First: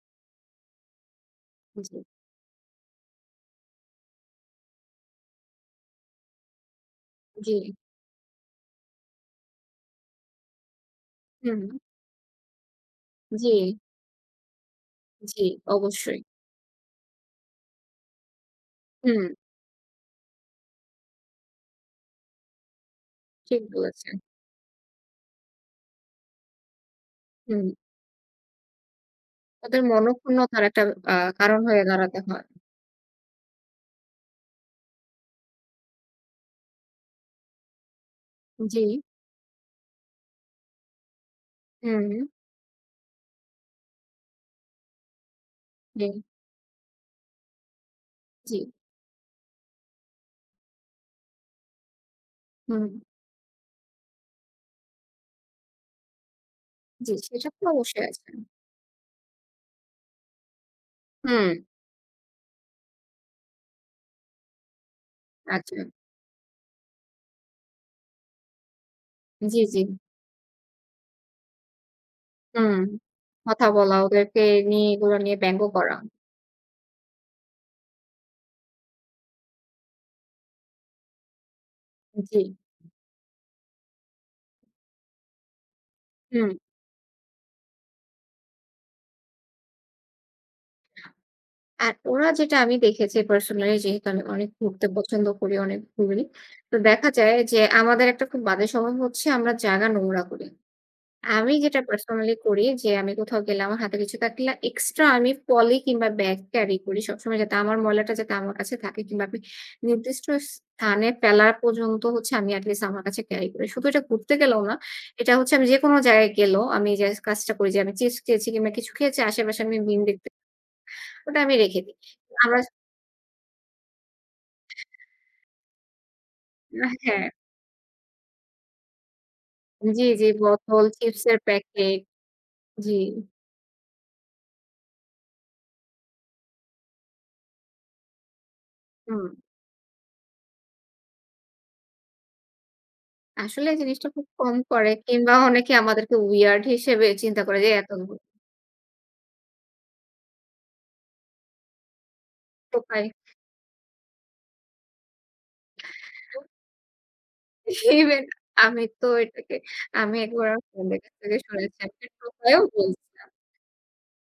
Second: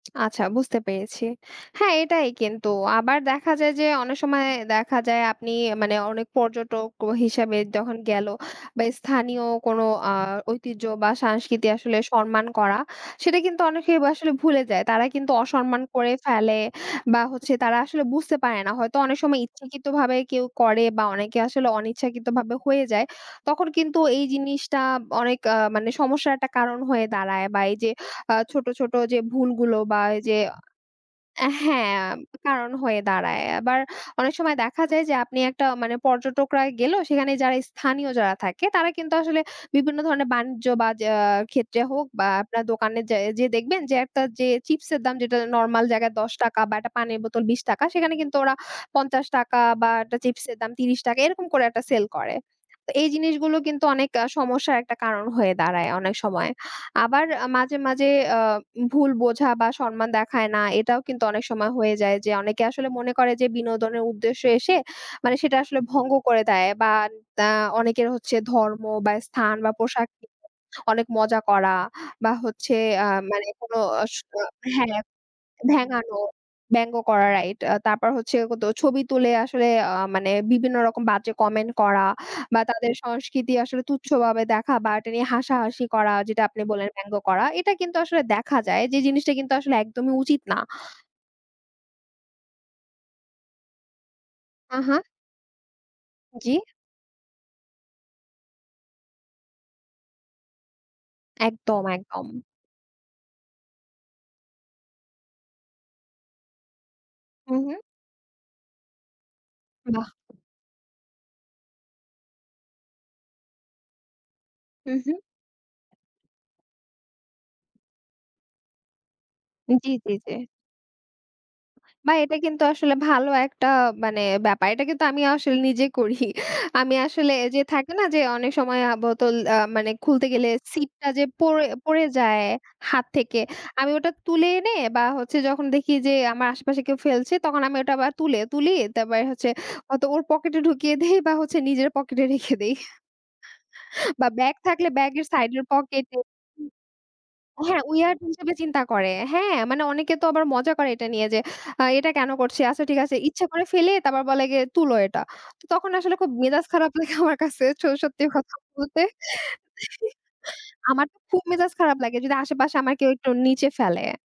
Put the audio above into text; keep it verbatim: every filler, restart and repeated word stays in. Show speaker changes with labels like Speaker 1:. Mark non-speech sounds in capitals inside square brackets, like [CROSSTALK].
Speaker 1: আচ্ছা বুঝতে পেরেছি। হ্যাঁ,
Speaker 2: জি।
Speaker 1: এটাই কিন্তু। আবার দেখা যায় যে অনেক সময় দেখা যায় আপনি মানে অনেক পর্যটক ও হিসেবে
Speaker 2: জি।
Speaker 1: যখন গেল বা স্থানীয় কোনো আ ঐতিহ্য বা সাংস্কৃতি
Speaker 2: হুম।
Speaker 1: আসলে সরমান করা। সেটা কিন্তু
Speaker 2: জি।
Speaker 1: অনেকেই বাসলে ভুলে যায়। তারা কিন্তু
Speaker 2: জি,
Speaker 1: অসম্মান করে
Speaker 2: অবশ্যই।
Speaker 1: ফেলে বা হচ্ছে তারা আসলে বুঝতে পারে না। হয়তো অনেক
Speaker 2: হুম।
Speaker 1: সময় ইচ্ছাকৃতভাবে কেউ করে বা অনেকে আসলে অনিচ্ছাকৃতভাবে হয়ে যায়।
Speaker 2: ঠিক
Speaker 1: তখন কিন্তু
Speaker 2: বলেছেন।
Speaker 1: এই জিনিসটা অনেক আ মানে সমস্যার একটা কারণ হয়ে দাঁড়ায়। বা
Speaker 2: হুম।
Speaker 1: এই যে আ ছোট, ছোট যে ভুলগুলো
Speaker 2: তাদের
Speaker 1: বা এই যে
Speaker 2: মনক্ষুণ্নতার একটা আ
Speaker 1: অ্যা
Speaker 2: কারণ হয়ে
Speaker 1: হ্যাঁ,
Speaker 2: দাঁড়াতে হয়।
Speaker 1: কারণ হয়ে দাঁড়ায়। আবার অনেক সময় দেখা যায় যে আপনি একটা মানে পর্যটকরা গেল। সেখানে যারা স্থানীয় যারা থাকে তারা,
Speaker 2: জি।
Speaker 1: কিন্তু আসলে বিভিন্ন ধরনের বাণিজ্য বা যা ক্ষেত্রে হোক বা
Speaker 2: হুম।
Speaker 1: আপনার দোকানে যা যেয়ে দেখবেন যে একতা যে চিপসের দাম যেটা নরমাল জায়গায়
Speaker 2: জি।
Speaker 1: দশ টাকা বা অ্যাটা পানির বোতল বিশ টাকা, সেখানে কিন্তু ওরা
Speaker 2: জি।
Speaker 1: পঞ্চাশ টাকা বা একটা চিপসের দাম ত্রিশ টাকা এরকম করে একটা সেল করে।
Speaker 2: হুম।
Speaker 1: তো এই জিনিসগুলো কিন্তু অনেক আ সমস্যার একটা কারণ হয়ে দাঁড়ায় অনেক সময়।
Speaker 2: জি।
Speaker 1: আবার আ
Speaker 2: সেসব তো
Speaker 1: মাঝে,
Speaker 2: অবশ্যই
Speaker 1: মাঝে
Speaker 2: আছে।
Speaker 1: আ ভুল বোঝা বা সম্মান দেখায় না এটাও কিন্তু অনেক
Speaker 2: হুম।
Speaker 1: সময় হয়ে যায়। যে অনেকে আসলে মনে করে যে বিনোদনের উদ্দেশ্যে এসে মানে সেটা আসলে
Speaker 2: আচ্ছা।
Speaker 1: ভঙ্গ করে দেয়। বা দা অনেকের হচ্ছে ধর্ম বা স্থান
Speaker 2: জি,
Speaker 1: বা
Speaker 2: জি।
Speaker 1: পোশাক [UNINTELLIGIBLE] অনেক মজা করা। বা হচ্ছে
Speaker 2: হুম।
Speaker 1: আ মানে
Speaker 2: কথা
Speaker 1: কোনো
Speaker 2: বলা,
Speaker 1: অসরো
Speaker 2: ওদেরকে নিয়ে,
Speaker 1: হ্যাঁ
Speaker 2: এগুলা নিয়ে ব্যাঙ্গ করা।
Speaker 1: ভেঙানো, ব্যাঙ্গো করা এটা। তারপর হচ্ছে ওতো ছবি তুলে আসলে আ মানে বিভিন্ন রকম বাজে কমেন্ট করা।
Speaker 2: জি।
Speaker 1: বা তাদের সংস্কৃতি আসলে তুচ্ছভাবে দেখা বা এটা নিয়ে হাসাহাসি করা, যেটা
Speaker 2: হুম।
Speaker 1: আপনি বললেন ব্যাঙ্গো করা। এটা কিন্তু আসলে দেখা যায় যে জিনিসটা কিন্তু আসলে একদমই উচিত না।
Speaker 2: আর ওরা যেটা আমি দেখেছি personally, যেহেতু আমি অনেক
Speaker 1: উ
Speaker 2: ঘুরতে
Speaker 1: হু।
Speaker 2: পছন্দ করি, অনেক ঘুরি।
Speaker 1: জি।
Speaker 2: তো দেখা যায় যে আমাদের একটা খুব বাজে স্বভাব হচ্ছে আমরা জায়গা নোংরা করি। আমি যেটা
Speaker 1: একদম, একদম।
Speaker 2: personally করি যে আমি কোথাও গেলে, আমার হাতে কিছু থাকলে, extra আমি পলি কিংবা bag carry করি সবসময়। যাতে
Speaker 1: হুম,
Speaker 2: আমার
Speaker 1: হুম।
Speaker 2: ময়লাটা যাতে আমার কাছে থাকে কিংবা আপি
Speaker 1: বাহ!
Speaker 2: নির্দিষ্ট স্থানে ফেলার পর্যন্ত হচ্ছে আমি at least আমার কাছে carry করি। শুধু এটা ঘুরতে গেলেও না,
Speaker 1: হুম, হুম।
Speaker 2: এটা হচ্ছে আমি যেকোনো যায়ায় গেলেও আমি এই যে কাজটা করি যে আমি chips খেয়েছি কিংবা কিছু খেয়েছি। আশেপাশে আমি
Speaker 1: জি,
Speaker 2: bin
Speaker 1: জি
Speaker 2: দেখতে
Speaker 1: জি।
Speaker 2: ওটা আমি রেখে দিই।
Speaker 1: বা এটা
Speaker 2: আমরা
Speaker 1: কিন্তু আসলে ভালো একটা মানে ব্যাপার। এটা কিন্তু আমিও আসলে নিজে করি।
Speaker 2: উ
Speaker 1: আমি
Speaker 2: হ্যাঁ।
Speaker 1: আসলে যে থাকে না যে অনেক সময় আ বোতল আ মানে
Speaker 2: জি, জি।
Speaker 1: খুলতে গেলে
Speaker 2: বোতল,
Speaker 1: সিপটা যে
Speaker 2: চিপসের
Speaker 1: পড়
Speaker 2: প্যাকেট।
Speaker 1: পড়ে যায়
Speaker 2: জি।
Speaker 1: হাত থেকে, আমি ওটা তুলে এনে বা হচ্ছে যখন দেখি যে আমার আশেপাশে কেউ ফেলছে তখন আমি ওটা আবার তুলে তুলি। তারপর
Speaker 2: হুম।
Speaker 1: হচ্ছে হতো ওর পকেটে ঢুকিয়ে দেই বা হচ্ছে নিজের পকেটে রেখে দেই
Speaker 2: আসলে এই জিনিসটা
Speaker 1: বা
Speaker 2: খুব
Speaker 1: ব্যাগ
Speaker 2: কম
Speaker 1: থাকলে
Speaker 2: করে
Speaker 1: ব্যাগের
Speaker 2: কিংবা
Speaker 1: সাইডের
Speaker 2: অনেকে আমাদেরকে
Speaker 1: পকেটে
Speaker 2: weird
Speaker 1: হু।
Speaker 2: হিসেবে চিন্তা করে। যে
Speaker 1: হ্যাঁ,
Speaker 2: এতগু
Speaker 1: weird হিসেবে চিন্তা করে। হ্যাঁ, মানে অনেকে তো আবার মজা করে এটা নিয়ে যে, আ এটা কেন করছি? আচ্ছা ঠিক
Speaker 2: টোকাই।
Speaker 1: আছে ইচ্ছা করে ফেলে তারপর বলে গিয়ে, "তুলো এটা।" তো তখন আসলে খুব
Speaker 2: ত
Speaker 1: মেজাজ খারাপ লাগে আমার কাছে স
Speaker 2: সেই
Speaker 1: সত্যি
Speaker 2: ব্যাগ।
Speaker 1: কথা
Speaker 2: আমি
Speaker 1: বলতে।
Speaker 2: তো এটাকে
Speaker 1: [CHUCKLES]
Speaker 2: আমি একবার আমার friend-দের
Speaker 1: আমার
Speaker 2: কাছ
Speaker 1: তো
Speaker 2: থেকে
Speaker 1: খুব মেজাজ
Speaker 2: শুনেছি,
Speaker 1: খারাপ
Speaker 2: আমাকে
Speaker 1: লাগে যদি
Speaker 2: টোকাইও
Speaker 1: আশেপাশে আমার
Speaker 2: বলছে।
Speaker 1: কেউ একটু নিচে ফেলে।